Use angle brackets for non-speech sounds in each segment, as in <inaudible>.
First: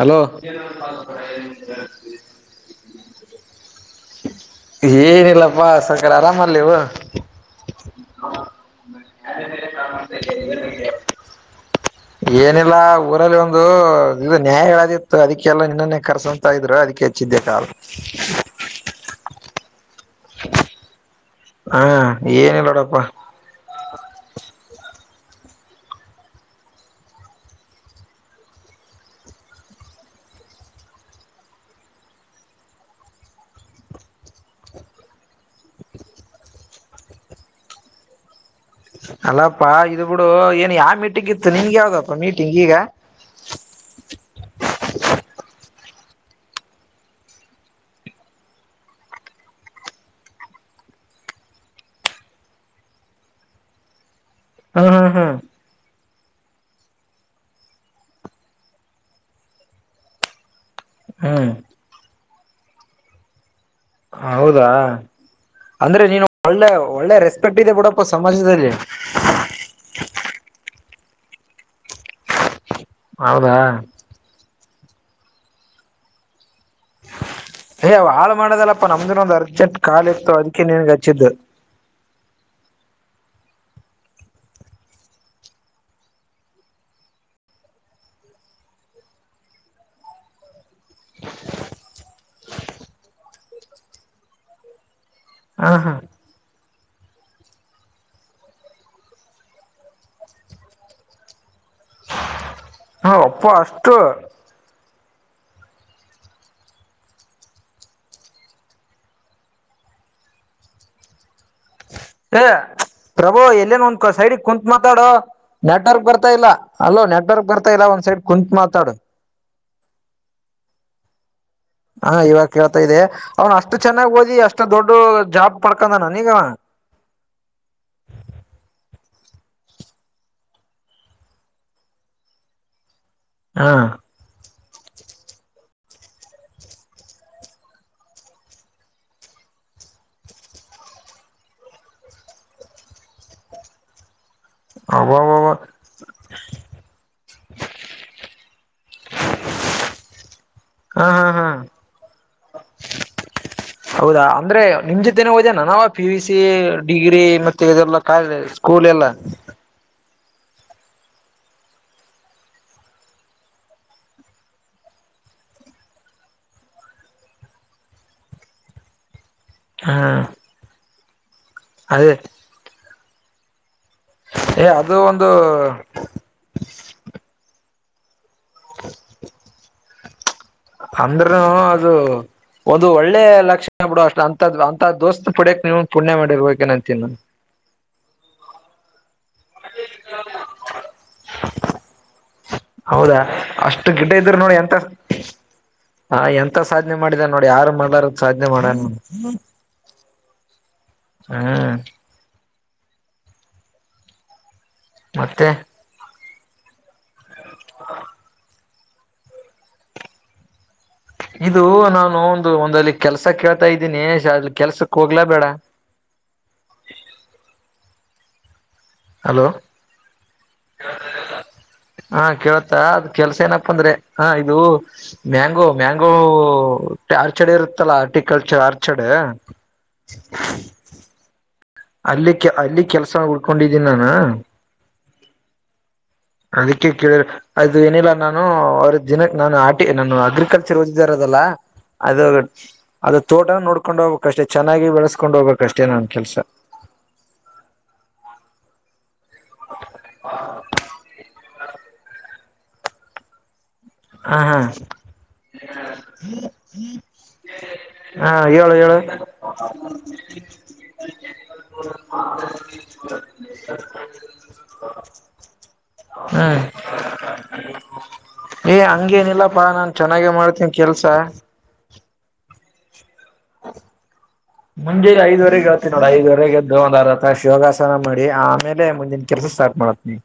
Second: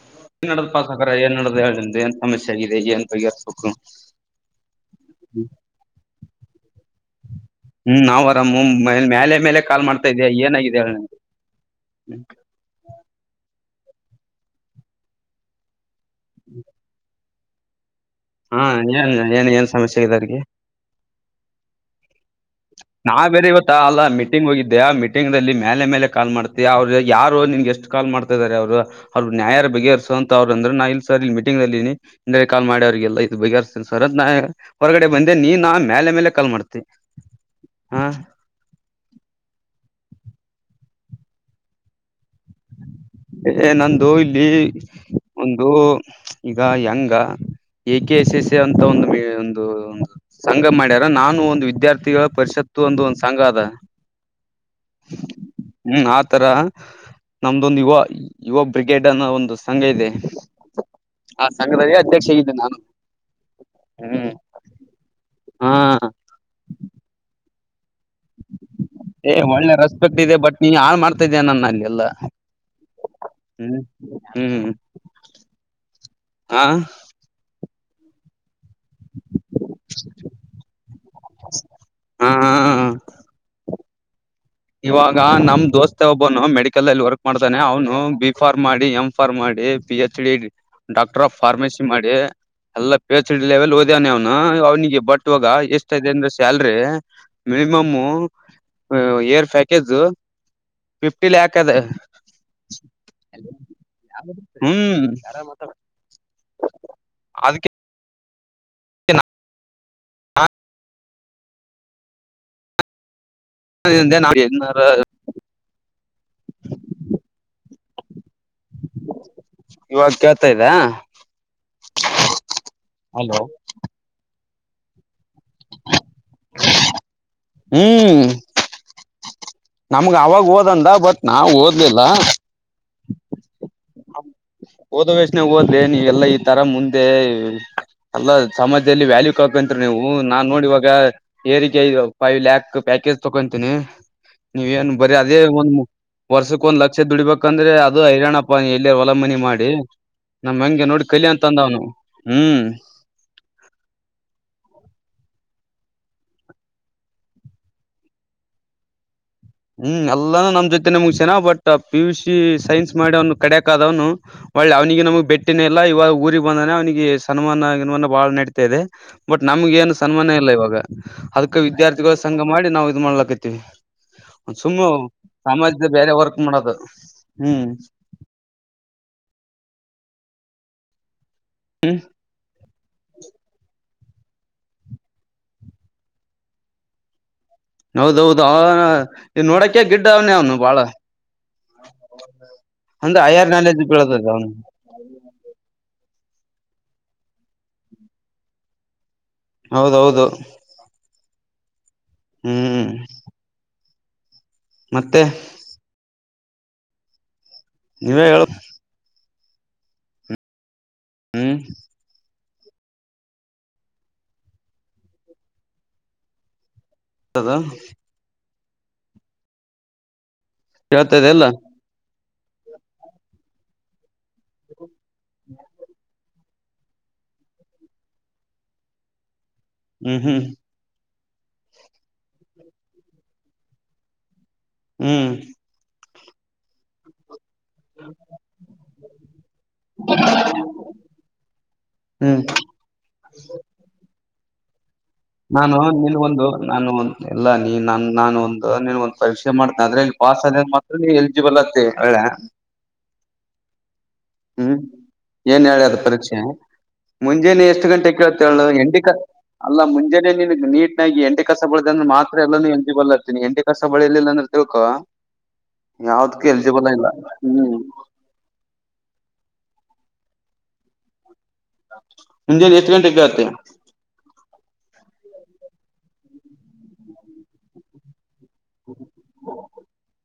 Hello ಏನ್ ನಡ್ದ್ ಪಾಸಕ ಏನ್ ನಡ್ದ ಹೇಳನ್ ಏನ್ ಸಮಸ್ಯೆ ಆಗಿದೆ ಏನ್ ಬಗೆರ್ಬೇಕು ಹ್ಮ್ ಏನಿಲ್ಲಪ್ಪಾ ಸಕರ್ ಆರಾಮಲ್ಲಿ ನಾವ ಆರಾಮ ಮೇಲೆ ಮೇಲೆ ಕಾಲ್ ಮಾಡ್ತಾ ಇದ್ಯಾ ಏನಾಗಿದೆ ಹೇಳನ ಏನಿಲ್ಲ ಊರಲ್ಲಿ ಒಂದು ಇದು ನ್ಯಾಯಾದಿತ್ತು ಅದಕ್ಕೆಲ್ಲ ಇನ್ನೊನ್ನೆ ಕರ್ಸಂತ ಇದ್ರ ಅದಕ್ಕೆ ಸಿದ್ಧಕ ಹಾ ಏನ್ ಏನ್ನ್ ಸಮಸ್ಯೆಗಾರಿಗೆ ಹಾ ಏನಿಲ್ಲ ನೋಡಪ್ಪಾ ನಾ ಬೇರೆ ಇವತ್ತ ಅಲ್ಲ ಮೀಟಿಂಗ್ ಹೋಗಿದ್ದ್ಯಾ ಮೀ ಮೀಟಿಂಗ್ಲ್ಲಿ ಮೇಲೆ ಮೇಲೆ ಕಾಲ್ ಮಾಡ್ತಿ ಅವ್ರ ಯಾರು ನಿನ್ಗೆ ಎಷ್ಟು ಕಾಲ್ ಮಾಡ್ತಾಾರೆ ಅವರು ಅವ್ರರು ನ್ಯಾರ ಬಗಹರ್ಸ ಅಂತ ಅವರು ಅಂದ್ರೆ ನಾ ಇಲ್ ಸರ್ ಇ ಮೀಟಿಂಗ್ ದಲ್ಲಿ ಕಾಲ್ ಮಾಡಿ ಅವ್ರರಿಗೆಲ್ಲ ಇ ಬಗೆರ್ಸ್ತನಿ ಸರ್ ಹೊರಗಡೆ ಬಂದೆ ನೀ ನ ಮೇಲೆ ಮೇಲೆ ಕಾಲ್ ಮಾಡ್ತಿ ಹಾ <unintelligible> ಅಲ್ಲಪ್ಪಾ ಇದ ಬಿಡು ಏನ್ ಯಾವ ಮೀಟಿಂಗ ಇತ್ತು ನಿನ್ ಯಾವ್ದಪ್ಪ ಮೀಟಿಂಗ್ ಈಗ ನಂದು ಇಲ್ಲಿ ಒಂದು ಈಗ ಹೆಂಗ ಎ ಕೆ ಎಸ್ ಎಸ್ ಅಂತ ಒಂದು ಮ ಒಂದು ಒ ಸಂಘ ಮಾಡ್ಯಾರ ನಾನು ಒಂದು ವಿದ್ಯಾರ್ಥಿಗಳ ಪರಿಷತ್ತು ಒಂದು ಒಂದು್ ಸಂಘ ಅದ ಹಾ ಹಾ ಹಾ ತರ ನಮ್ದೊಂದು ಯುವ ಯುವ ಬ್ರಿಗೇಡ್ ಅನ್ನೋ ಒಂದು ಸಂಘ ಇದೆ ಆ ಹ್ಮ್ ಸಂಘದಲ್ಲಿ ಅಧ್ಯಕ್ಷ ನಾನು <unintelligible> ಹೌದಾ ಹಾ ಅಂದ್ರೆ ನೀನು ಒಳ್ಳೆ ಒಳ್ಳೆ ರೆಸ್ ಪಟ್ಟಿ ಬಡ <unintelligible> ಏ ಒಳ್ಳೆ ರೆಸ್ಪೆಕ್ಟ್ ಇದೆ ಬಟ್ ನೀನ್ ಯನ್ ಮಾಡ್ ರ್ತದೆನನ್ನ ಅಲ್ಲಿ ಎಲ್ಲ ಹೌದಾ ಹ್ಮ್ ಹ್ಮ್ ಹ್ಮ್ ಹಾ <unintelligible> ಹಯ ಹಾಳ ಮಾಡದಲ್ಲ ಅಪ್ಪ ನಮ್ದಿನ ಒಂದು ಅರ್ಜೆಂಟ್ ಕಾಾಲ ಇತ್ತು ಅದಕ್ಕೆ ನನ್ಗೆ ಹಚ್ಚಿದ್ದು ಹಾ ಇವಾಗ ನಮ್ ದೋಸ್ತೆ ಒಬ್ಬನು ಮೆಡಿಕಲ್ಲ್ಲಿ ವರ್ಕ್ ಮಾಡ್ತಾನೆ ಅವ್ನು ಬಿ ಫಾರ್ಮ್ ಮಾಡಿ ಎಂಫಾರ ಮಾಡಿ P H D doctor of pharmacy ಮಾಡಿ ಎಲ್ಲ ಪೇಸಡ್ವೆಲ್ ಓದ್ಯವಾನ ಅವ್ನ ಅವ್ನಿಗೆ ಬಟ್ ಇುವಾಗ ಹ ಹ ಎಷ್ಟ ಇದೆ ಅಂದ್ರೆ ಸ್ಯಲ್ರಿ ಮಿನಿಮಮುರ್ <unintelligible> ಪ್ಯಾಕೇಜ್ ಫಿಫ್ಟಿ ಲ್ಯಾಕ್ಸ್. ಹದ ಹ ಅಪ್ಪ ಅಷ್ಟು ಹ್ಮ್ <unintelligible> ಯಾರ ಮಾತ್ರ ಅದಕ್ಕೆ <unintelligible> ಚ <unintelligible> ಹ <unintelligible> ಪ್ರಭೋ ಎಲ್ಲೇನ್ ಒಂದ ನಾನಿಂದೆ ನಾ ಸೈಡ ಕುತ್ ಏನಾರ ಮಾತಾಡೋ ನೆಟ್ವರ್ಕ್ ಬರ್ತಾ ಇಲ್ಲ ಅಲೋ ನೆಟ್ವರ್ಕ್ ಬರ್ತ ಎಲ್ಲ ಒಂದ ಸೈಡ್ ಕುಂಂತತ್ ಮಾತಾಡು ಇವಾಗ ಕೇಳ್ತಾ ಇದ್ದಾ ಹಾ ಇವಾಗ ಕೇಳ್ತಾ ಇದೆ ಅವ್ನ್ ಅಷ್ಟು ಚೆನ್ನಾಗ್ ಓದಿ ಅಷ್ಟು ದೊಡ್ಡ ಜಾ. ಪಳಕದಾನ ನೀಗ. ಹ್ಮ್ ನಮ್ಗ ಅವಾಗ ಓದಂದ ಬಟ್ ನಾವ ಓದ್ಲಿಲ್ಲ ಹಾ ಓದ ವಷ ನವು ಓದೆ ನೀವೆಲ್ಲಾ ಈ ತರ ಮುಂದೆ ಎಲ್ಲ ಸಮಾಜದಲ್ಲಿ ವ್ಯಾಲ್ಯೂ ಕಕೊಂತರಿ ನೀವು ನಾನ್ ನೋಡಿವಾಗ ಏರಿಕೆ ಫೈವ್ ಲ್ಯಾಕ್ ಪ್ಯಾಕೇಜ್ ತಕೊಂತೀನಿ. ನೀವ ಏನ್ ಬರೀ ಅಬ್ಬಬ್ಬ ಅದೇ ಒಂದ ವರ್ಷಕ್ ಒಂದ್ ಲಕ್ಷ ದುಡಿಬೇಕಂದ್ರೆ ಅದು ಹೈರಾಣ. ಬ <inaudible> ಹೊಲ ಮನಿ ಮಾಡಿ ನಮ ಹಂಗೆ ನೋಡಿ ಹಾ ಕಲಿ ಹಾ ಹಾ ಅಂದವ್ನು. ಹ್ಮ್- ಇದೇನ ನಾವ ಪಿ ವಿ ಸಿ ಡಿಗ್ರಿ ಮತ್ತೆ ಇದೆಲ್ಲ ಕ ಸ್ಕೂಲ್ ಎಲ್ಲ ಅಲ್ಲಾನ ನಮ್ ಜೊತೆ ನಮಗ್ ಜನ but P U C science ಮಾಡಿ ಅವ್ನು ಕಡಕ್ ಆದವ್ನು ಒಳ್ಳೆ ಅವ್ನಿಗೆ ನಮಗ್ ಬೆಟ್ಟಿನ ಇಲ್ಲ ಇವಾಗ ಊರಿಗೆಗ್ ಬಂದಾನೆ ಅವನಿಗೆ ಸನ್ಮಾನಮಾನ ಬಾಳ್ ನಡತಾ ಇದೆ. ಬಟ್ ನಮ್ಗೆ ಏನು ಹ್ಮ್ ಸನ್ಮಾನ ಇಲ್ಲ ಇವಾಗ. ಹ್ಮ ಅದಕ್ಕೆ ವಿದ್ಯಾರ್ಥಿಗಳ ಅದೇ ಸಂಘ ಮಾಡಿ ನಾವು. ಮಾಡ್ಲಕತಿವಿ. ಏ ಸುಮ್ಮು ಅದು ಒಂದು ಸಮಾಜದ ಬೇರೆ ವರ್ಕ್ ಮಾಡೋದು. ಹ್ಮ್. <unintelligible> ಹ <inaudible> ಅಂದ್ರ ಅದು ಹ್ಮ್ ಒಂದು ಒಳ್ಳೆ ಲಕ್ಷಣ. ಬಿಡ ಅಷ್ಟ ಅಂತ -ಅಂತ ದೋಸ್ತ್ ಪಡಕ್ ನೀ ಪುಣ್ಯ ಮಾಡಿರ್ಬೇಕೇನ ಅಂತೀನಾ. ಹೌದೌದು. ಆ ಇ ನೋಡಕ ಗಿಡ್ಡ ಅವನ ಅವನು ಬಾಳ ಹೌದಾ ಅಂದ್ರ ಹೈಯರ್ ನಾಲೆಜ್ ಅಷ್ಟು ಬೆಳದ ಅವನದು. ಹಾ, ಎಂತ ಸಾಧನೆ ಮಾಡಿದ ನೋಡಿ ಯಾರು ಮಾಡ್ಲರ ಸಾಧ್ನೆ ಮಾಡನ. ಹೌದೌದು. ಹ್ಮ, ಹ್ಮ್, ಮತ್ತೆ, ನೀವೇ ಹೇಳ್ಬೇಕು. ಹ್ಮ್ ಇದು ನಾನು- ಒಂದಲ್ಲಿ ಕೆಲ್ಸ ಕೇಳ್ತಾ ಇದ್ದೀನಿ ಅ ಕೆಲ್ಸಕ್ ಹೋಗ್ಲಾ ಬೇಡ. ಅದ <inaudible> ಹಲೋ, ಕೇಳ್ತಾದೆ ಇಲ್ಲ., - ಹಾ ಕೇೇಳತ್ತಾ ಅದ ಕೆಲ್ಸ ಏನಪ್ಪ ಅಂದ್ರೆ- ಹಾ, ಇದು ಮ್ಯಾಂಗೋ, ಮ್ಯಾಂಗೋ- ಆರ್ಚಡ್ ಇರುತ್ತಲ್ಲ ಆರ್ಟಿಕಲ್ಚರ್ ಆರ್ಚಡ್, ಹ್ಮ್, ಹ್ಮ್- ಅಲ್ಲಿ -ಅಲ್ಲಿ ಕೆಲ್ಸ ಉಡ್ಕೊಂಡಿದೀನಿ ನಾನು. ಹ್ಮ್, ಅದಕ್ಕೆ ಕೇಳ್ರ- ಅದು ಏನಿಲ್ಲ ನಾನು ಅವ್ರ ದಿನಕ ನಾನು ಆಟಿ ನಾನು ಅಗ್ರಿಕಲ್ಚರ್ ಓದಿದ ಇರೋದಲ್ಲ. ಅದು ಹ್ಮ್ ಅದು ತೋಟ ನೋಡ್ಕೊಂಡು ಹೋಗಕ್ ಅಷ್ಟೇ. ಚೆನ್ನಾಗಿ ಬೆಳಸ- ನಾನು ನಿನ್ಗ ಒಂದು ನಾನು ಒ ಎಲ್ಲ ನೀ ನ <unintelligible> ನಾನು ಒಂದು ನಿನ್ ಒ ಪರೀಕ್ಷ ಮಾಡತನ ಅದ್ರೆಲ್ಲಿ ಪಾಸ್ ಆದ ಮಾತ್ರ ಎಲಿಜಿಬಲ್ ಹಾಗತಿ. ಮ ಒಳ <inaudible> ಹ ಹಾ ಹ್ಮ್ ಏನ್ ಹೇಳಿದ ಪರೀಕ್ಷೆ ಮುಂಜೆನೆೇ ಎಷ್ಟು ಗಂಟೆ ಹಾ ಹೇಳತೇಳು. ಹೇಳು ಹೇಳು ಎಂಡಿಕಸ ಅಲ್ಲ ಮುಂಜೆನೇ ನೀನ್ಗ್ ನೀಟ್ನಗಿ ಎಂಡಿ ಕಸ ಬಳ್ದೆ ಅಂದ್ರೆ ಮಾತ್ರ ಎಲ್ಲ ಎಲಿಜಿಬಲ್ ಇರ್ತೀನಿ. ಎಂಡಿಕಸ ಬಳಿರ್ಲಿಲ್ಲ ಅಂದ್ರೆ ತಿಳ್ಕೊ ಯಾವದಕ್ ಹ್ಮ್ ಎಲಿಜಿಬಲ್ ಇಲ್ಲ. ಹ್ಮ್- ಏ ಹಂಗೇನಿಲ್ಲಪ್ಪಾ ನಾನ್ ಚೆನ್ನಾಗೆ ಮಾಡ್ತೀನ ಕೆಲ್ಸಾ. - ಮುಂಜನ್ ಎಷ್ಟುಘಂಟೆಗೆ ಹೇಳ್ತಿ., ಅ <inaudible> ಮುಂಜೆ ಐ್ವರೆಗೆೇಳ್ತ ಐದವರೆಗೆದ್ರ ಯೋಗಾಸನ ಮಾಡಿ ಆಮೇಲೆ ಮುಂದಿನ ಕೆಲ್ಸ ಸ್ಟಾರ್ಟ್ ಮಾಡತೀನಿ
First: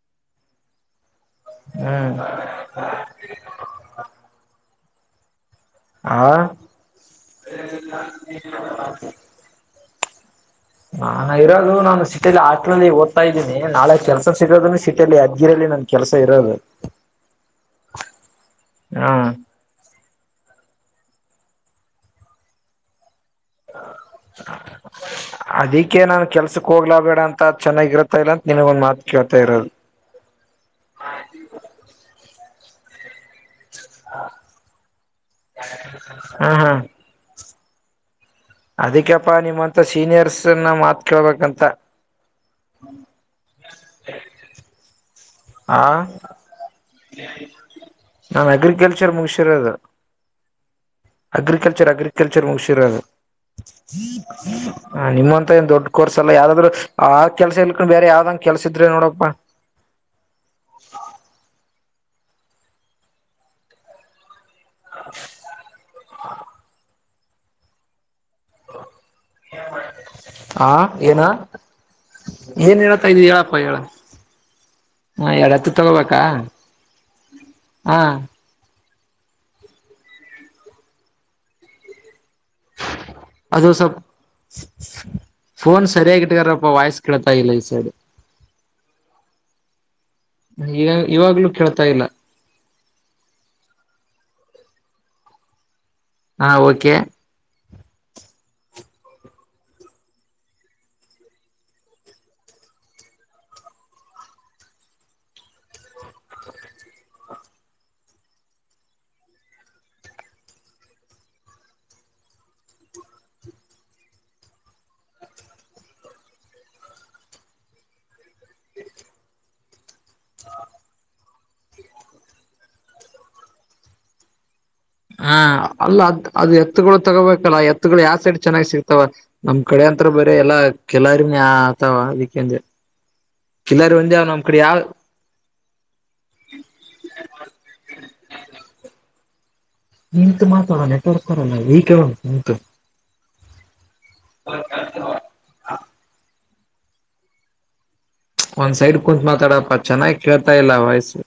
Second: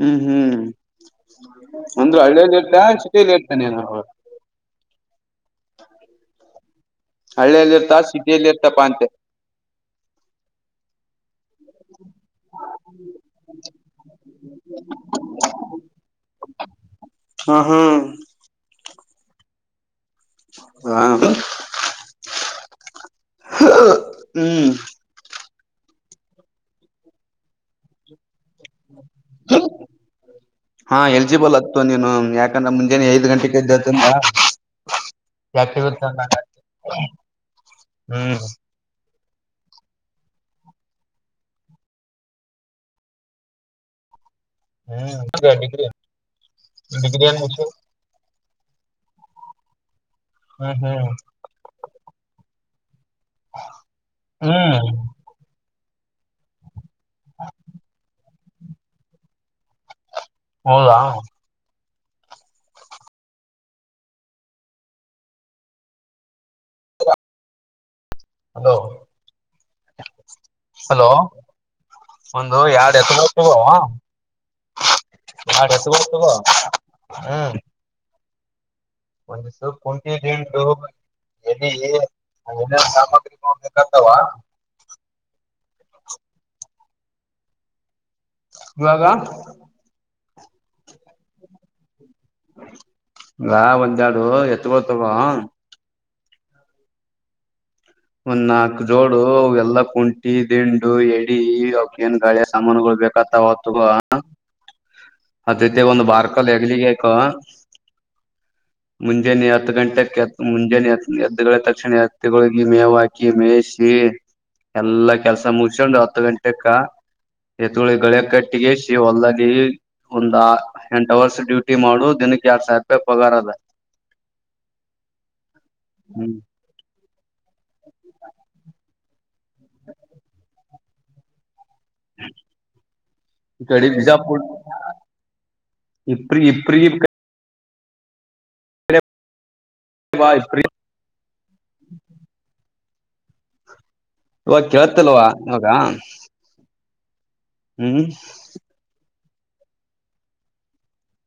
ಹ್ಮ್ ಹ್ಮ್ ಹ್ಮ್ ಅಂದ್ರೆ ಹಳ್ಳಿಯಲಿ ಇರ್ತ ಸಿಟಿಯಲಿ ಇರ್ತಾನೆನು ಅವ ಹಾ ಹಳ್ಳಿಯಲ್ಲಿ ಇರ್ತ ಸಿಟಿಯಲ್ಲಿ ಇರ್ತಪ ಅಂತೆ ಹಾಂ <unintelligible> ನಾ ಇರೋದು ನಾನು ಸಿಟಿಯಲ್ಲಿ ಆಟಲ್ಲ್ಲಿ ಓದ್ತಾ ಇದ್ದೀನಿ ನಾಳೆ ಕೆಲ್ಸ ಸಿಗೋದ ಸಿಟಿಯಲ್ಲಿ ಅದ್ಗಿರಲ್ಲಿ ನಮ್ ಕೆಲಸ ಇರೋದು ಹ ಹ್ಮ್ ಹ್ಮ ಹಾ <inaudible> ಹ್ಮ್ ಅದಿಕ್ಕೆೇ ನಾನ್ ಕೆಲ್ಸಕ್ ಹೋಗ್ಲ ಬೇಡ ಅಂತ ಅ್ ಚೆನ್ನಾಗಿರುತ್ತಾ ಇಲ್ಲ ನಿನಗೊಂದ್ ಮಾತ್ ಕೇಳ್ತಾ ಇರೋದು ಹ ಎಲ್ಜಿಬಲ್ ಹತ್ತು ನೀನು ಯಾಕೆ ಮುಂಜಾನೆ ಐ ಗಂಟೆ ಜತ ಯ ಹಾ ಹಾ <unintelligible> ಹ್ಮ್ ನಿಮ್ಮಂತ ಅದಕ್ಕೆಪ್ಪಾ ಸೀನಿಯರ್ಸ್ನ್ನ ಮಾತ್ಕೇಳ್ಬೇಕಂತ ಹ ಹ ಏನ್ ಮುಗ್ಸಿ ನಾನು ಅಗ್ರಿಕಲ್ಚರ್ ಮುಗ್ಸಿ ಚರದು ಹ್ಮ್ ಹ್ಮ್ <unintelligible> ಅಗ್ರಿಕಲ್ಚರ್ ಅಗ್ರಿಕಲ್ಚರ್ ಮುಗ್ಸಿ ಚಿರಳ <unintelligible> ಹ್ಮ್ ಹ ನಿಮ್ಮಂತ ಏನ್ ದೊಡ್ಡ ಕೋರ್ಸ್ ಎಲ್ಲ ಯಾರಾದ್ರರು ಆ ಕೆಲ್ಸ ಇಲ್ಕೊಂಡು ಬೇರೆ ಯಾವ್ದಂ ಕೆಲ್ಸಿದ್ರೆ ನೋಡಪ್ಪಾ ಹೌದಾ <unintelligible> ಹ ಹಲೋ. ಹ ಹಲೋ ಏನ ಒಂದು ಏನ್ ಎರಡ್ ಹೇಳತಾ ಇದವಿ ಎತ್ತುಗಳು ಹೇಳಪ್ಪ ತಗೋ ಹೇಳ ಹ ಎರಡು ಹತ್ತು ಎರಡ್ ಎತ್ತುಗಳು ತಗೋಬೇಕ ತಗೋ ಹಾ. ಒಂದು ಸ ಕುಟಿಟು ಎಲ್ಲಿ. ಇನ ಸಾಮಗ್ರ ಅದು ಅತ ಸ್ವಲ್ಪ ಆ <unintelligible> ಫೋನ್ ಸರಿಯಾಗಿಟ್ಟಗಾರಪ್ಪ ವಾಯ್ಸ್ ಕೇಳ್ತಾ ಇಲ್ಲ ಈ ಸೈಡ್ ಇವಾಗ ಈಗ ಇವಾಗ್ಲೂ ಕೇಳ್ ತ ಇಲ್ಲ ರಾ ಒಂದಾಡು ಎತ್ಗ ತಗ ಹ ಓಕೆ ಒಂದ್ ನಾಕ್ ಜೋಡು ಎಲ್ಲ ಕುಂಟಿ ದಿಂಡು ಎಡಿ ಅವಕ ಏನ್ ಗಾಳಿಯ ಸಾಮಾನುಗಳು ಬೇಕತ್ತ ಹೊತ್ತುಗ ಅದೈತಿ ಒಂದ್ ಬಾರ್ಕಲ್ ಹೆಗ್ಲಿಿಗೆಕ ಮುಂಜಾನೆ ಹತ್ತು ಗಂಟೆಕ್ತ್ ಮುಂಜಾನೆ ಹ ಎ ತಕ್ಷಣ ಹತ್ತುಗಳ ಮೇ ಹಾಕಿ ಮೇಯಿಸಿ ಎಲ್ಲಾ ಕೆಲ್ಸ ಮುಗಸಕೊಂಡ್ ಹತ್ತು ಗಂಟೆಕ್ಕ ಎತಳಿ ಗಳಿಯ ಕಟ್ಟಿಗಸಿ ಹೊಲ್ದಾಗಿ ಒಂದ್ ಎಂಟ ಅವರ್ಸ್ ಡ್ಯೂಟಿ ಮಾಡು ದಿನಕ್ಕೆ ಯರ ಸಾವಿರ ರೂಪಾಯಿ ಪಗಾರ ಅದ ಹಾ ಅಲ್ಲ ಅದ್ ಹ್ಮ್ ಅದು ಎತ್ತಕೊಳ್ಳ ತಗೋಬೇಕಲ್ಲ ಎತ್ತುಗಳು ಯಾವ ಸೈಡ್ ಚೆನ್ನಾಗಿ ಸಿಗ್ತಾವ ನಮ್ ಕಡೆ ಅಂತತ್ರ ಬರ ಎಲ್ಲಾ ಕೆಲರಿ ವಾ ಅದಕ್ಕೆಂದ್ರೆ ಈ ಕಡೆ ಎಲ್ಲರು ಒಂದಾವ ಬಿಜಾಪುರ್ ನಮ್ಮ್ ಕಡೆ ಯಾವ ಇಪ್ರಿ ಇಪ್ರಿ ಬಾ ನಿಂತು ಇಪ್ರಿ ಮಾತ್ರ ಅಲ್ಲ ನೆಟ್ವರ್ಕ್ ಬರಲ್ಲ ಈ ನಿಂತು ಇವಾಗ ಕೇೇಳತ್ತಲ್ವಾ ಇವಾಗ ಹ್ಮ್ ಒಂದ್ ಸೈಡ್ ಕುಂಂತ ಮಾತಾಡಪ್ಪ ಚೆನ್ನಾಗ್ ಕೇಳ್ತಾ ಇಲ್ಲ ವಯಸ್ಸು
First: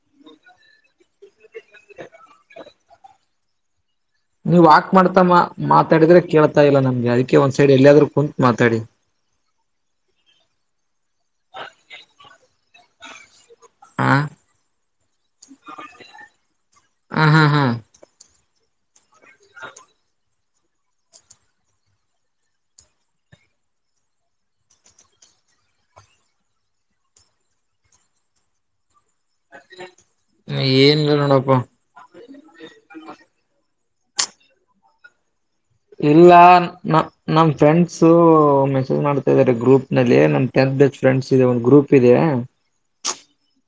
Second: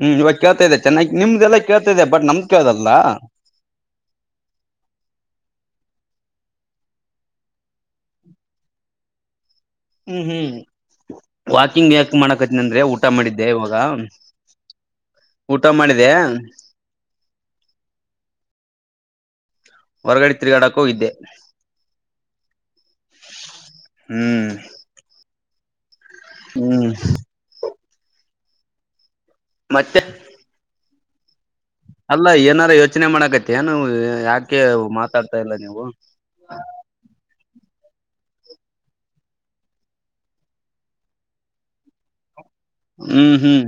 ಹ್ಮ್ ಇವಾಗ ಕೇತಾ ಇದೆ ಚೆನ್ನಾಗಿ ನಿಮ್ದದೆಲ್ಲ ಕೇತಿದೆ ಬಟ್ ನಮ್ದ ಕೇಳಲ್ಲ ಅಲ್ಲ ನೀವು ವಾಕ್ ಮಾಡ್ತಾ ತಮ್ಮಾ ಮಾತಾಡಿದ್ರೆ ಕೇಳ್ತಾ ಇಲ್ಲ ನಮ್ಗೆ ಅದಕ್ಕೆ ಒಂದ್ ಸೈಡ್ ಎಲ್ಲಿಯಾದ್ ಕುಂತ ಮಾತಾಡಿ. ಹ್ಮ್ ಹ್ಮ್ ತಮಿಡದ. ಇವಾಗ ಹ ಊಟ ಮಾಡಿದೆ ಹ ಹಾ ಹಾ ಹೊರಗಡೆ ತಿರುಗಾಡಕ ಹೋಗಿದ್ದೆ..... ಹ್ಮ್.. ಹ್ಮ್ ಮತ್ತೆ ಏನ್. ಪ್ಪ. ಅಲ್ಲ ಏನಾರ ಯೋಚನೆ ಮಾಡಕತ್ತನು. ಯಾಕೆ ಮಾತಾಡ್. ಇಲ್ಲ ನ ನಮ ಫ್ರೆಂಡ್. ಸೊ ಮೆಸೇಜ್ ಮಾಡ್ತಾ ಇದಾರೆ ಗ್ರೂಪ್ ನಲ್ಲಿ ನಮ್ ಟೆಂತ್ ಬೆಸ್ಟ್ ಫ್ರೆಂಡ್ಸ್ ಇದೆ ಒಂದ್ ಗ್ರೂಪ್ ಇದೆ. ಹ್ಮ್ ಹ್ಮ್.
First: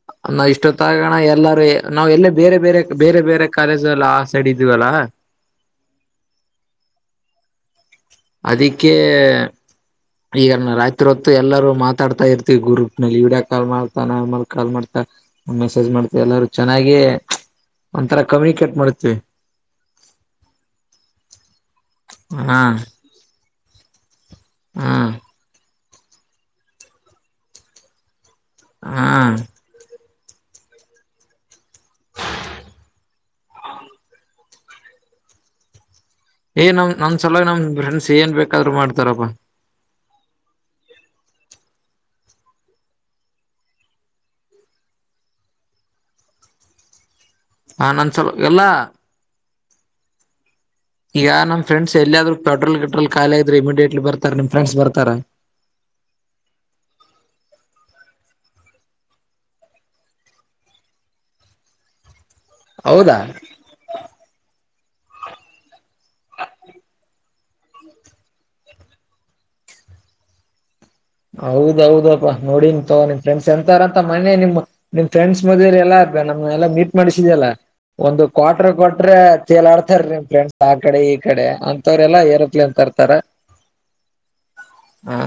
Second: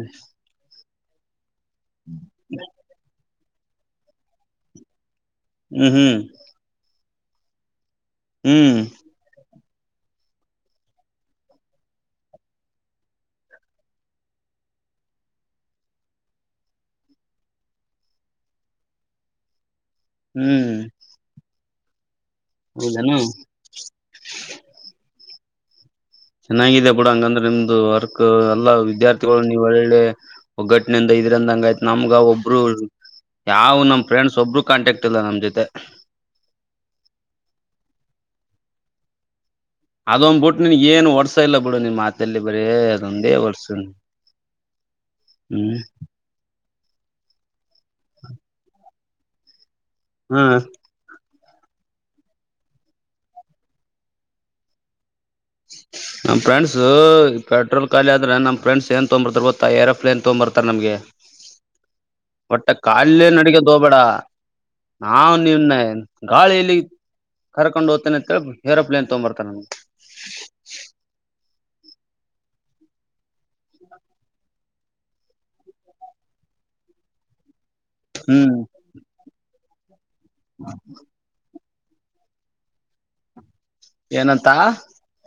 ತಣ ಎಲ್ಲ. ನಾವು ಎಲ್ಲೇ ಬೇರೆ ಬೇರೆ ಬೇರೆ ಬೇರೆ. ಕಾಲೇಜ ಎಲ್ಲ ಆ ಸೈಡ್ ಇದೀವಲ್ಲಾ. ಹ್ಮ್ ಹ್ಮ್. ಹ್ಮ್ ಅದಕ್ಕೆ. ಈಗ ರಾತ್ರಿ ಹೊತ್ತು ಎಲ್ಲರೂ ಮಾತಾಡ್ತಾ ಇರ್ತಿವಿ ಗ್ರೂಪ್ ನಲ್ಲಿ ಈಡಿಯ ಕಾಲ್ ಮಾಡ್ತಾ ನ್ಮ ಕಾಲ್ ಮಾಡ್ತಾ ಮೆಸೇಜ್ ಮಾಡ್ತ ಎಲ್ಲಾರೂ ಚೆನ್ನಾಗೇ ಒಥರಾ ಕಮ್ಯುನಿಕೇಟ್ ಮಾಡತವಿ. ಹೌದಾನು. ಹ. ಹ್ಮ್. ಚೆನ್ನಾಗಾಗಿದೆ ಬೂಡ ಹಂಗಂದ್ರೆ ನಿಮ್ದು ವರ್. ಎಲ್ಲಾ ಹಾ ವಿದ್ಯಾರ್ಥಿಗಳು ನೀವು ಒಳ್ಳೆ. ಒಗ್ಗಟ್ಟನಿಂದ ಇದ್ರಂದಂಗ ಆಯ್ತು ನಮ್ಗ ಒಬ್ರು ಯಾವ್ ನಮ್ ಫ್ರೆಂಡ್ಸ್ ಒಬರು ಕಾಂಟ್ಯಾಕ್ಟ್ ಇಲ್ಲ ನಮ್ ಜೊತೆ. ಏ ನಮ್ ನಮ್ ಸಲ ನಮ್ ಫ್ರೆಂಡ್ಸ್ ಏನ್ ಬೇಕಾದ್ರು ಮಾಡ್ತಾರಪ್ಪಾ. ಅದೊಂದ್ಬುಟ್ಟು ನಿನ್ ಏನ್ ಒಡ್ಸ ಇಲ್ಲ ಬಿಡು ನಿನ್ ಮಾತಲ್ಲಿ ಬರ ಅದೊಂದೇ ಒರ್ಸು ಹ್ಮ್. ಹಾ ನನ್ಸಲ್ ಎಲ್ಲ. ಹ್ಮ್. ಈಗ ನಮ್ಮ ಫ್ರಂಡ್ಸ್ ಎಲ್ಲಿಾದ್ರೂ ಪೆ್ರೋಲ್ಟ್ರೋ ಖಾಲಿ ಇದ್ರೆ ಇಮಿಿಯೇಟ್ಲಿ ಬರ್ಾರೆ ನಿಮ ಫ್ರೆಂಡ್ಸ್ರ್ತಾರ. ನಮ್ಮ ಫ್ರೆಂಡ್ಸ ಪೆಟ್ರೋಲ್ ಖಾಲಿ ಆದ್ರೆ ನಮ್ ಫ್ರೆಂಡ್ಸ್ ಏನ್ ತೊ್ಬರ್ತಾರೆ ಗೊತ್ತಾ ಏರೋಪ್್ಲೇನ್ ತಗ್ಬರ್ತಾರ ನಮ್ಗೆ. ಒಟ್ಟ ಹೌದಾ ಕೇ ನಡಿಗೆದೋಬೇಡ. ನಾ ನಿನ್ನ ಗಾಳಿಯಲ್ಲಿ ಕರ್ಕೊಂಡು ಹೋಗ್ತೇನೆ ಅಂತೇಳ ಏರೋಪ್ಲೇನ್ ತಗಂಬರ್ತನೆ ನನ್ಗ. ಹೌದೌದಪ್ಪಾ ನೋಡಿನ್ ತಗ ನಿಮ್ ಫ್ರೆಂಡ್ಸ್ ಎಂತಾರಂತ ಮನೆ ನಿಮ್ ನಿಮ್ ಫ್ರೆಂಡ್ಸ್ ಮದ್ವೆಲೀ ಎಲ್ಲಾ ನಮ್ ಎಲ್ಲಾ ಮೀಟ್ ಮಾಡ್ಸಿದಲ್ಲ ಒಂದು ಹ್ಮ್ ಕ್ವಾಟ್ರ ಕ್ವಟ್ರೆ <unintelligible> ಫ್ರೆಂಡ್ಸ್ ಆ ಕಡೆ ಈ ಕಡೆ. ಮವರೆೆಲ್ಲಾ ಏರೋಪ್ಲೇನ್ ತರ್ತಾರ. ಏನಂತ. ಹ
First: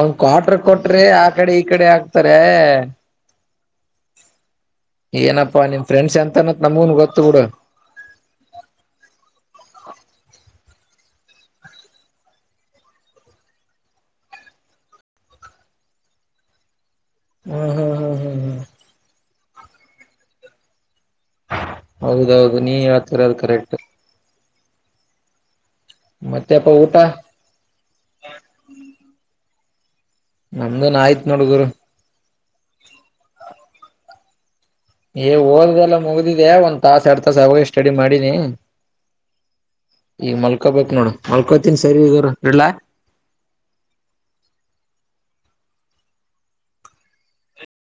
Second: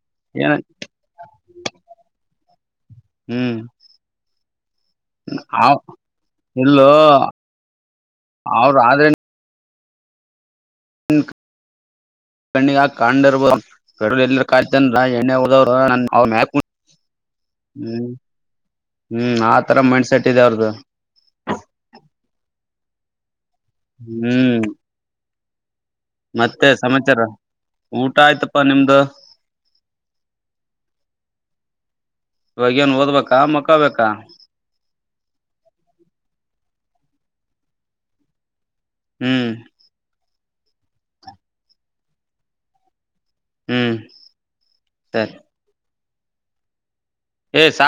ಒಂದ್ ಏನ ಕ್ವಾರಟರ್ ಕೊಟ್ರೆ ಆ ಕಡೆ ಈ ಕಡೆ ಹಾಕ್ತಾರೆ. ಹ್ಮ್ ಏನಪ್ಪಾ ಅವ್ ನಿಮ ಫ್ರೆಂಡ್ಸ್ ಎಂತನತ್ ಇಲ್ಲೋ ನಮಗೂನ್ ಗೊತ್ತು ಬಿಡು ಅವ್ರ ಆದ್ರೆ <unintelligible> ಹ್ಮ್ ಹ್ಮ್ ಹ್ಮ್ ಹ್ಮ್ ಹ್ಮ್ ಹ್ಮ್ ಹ್ಮ್ ಆ ರ ಮೈಂಡ್ ಸೆಟ್ ಇದೆ ಅವ್ರ್ದು ಹೌದೌದು ನೀ ಹೇಳ್ತಿರೋದ್ ಕರೆಕ್ಟ್ ಹ್ಮ್ ಮತ್ತೆ ಮತ್ತೆಪ್ಪ ಊಟ ಸಮಾಚಾರ ಊಟ ಆಯ್ತಪ್ಪಾ ನಿಮ್ದ ನಮ್ದುನ್ ಆಯ್ತ್ ನೋಡ್ ಗುರು ಇವಾಗೆನ್ ಓದ್ಬೇಕಾ ಮಕ್ಕಳ್ಬೇಕಾ ಏ ಓದದೆಲ್ಲ ಮುಗ್ದಿದೆ ಒಂ ತಾಸ ಎಡ್ ತಾಸ ಆಗೋ ಹೇ ಸ್ಟಡಿ ಮಾಡೀನಿ ಹ್ಮ್ ಈಗ ಮಲ್ಕೋಬೇಕಕ್ ನೋಡು ಮಲ್ಕೋತಿನ್ ಸರಿ ಗುರು ಇಡ್ಲಾ ಹ್ಮ್ ಸರಿ ಹೇ ಸಾ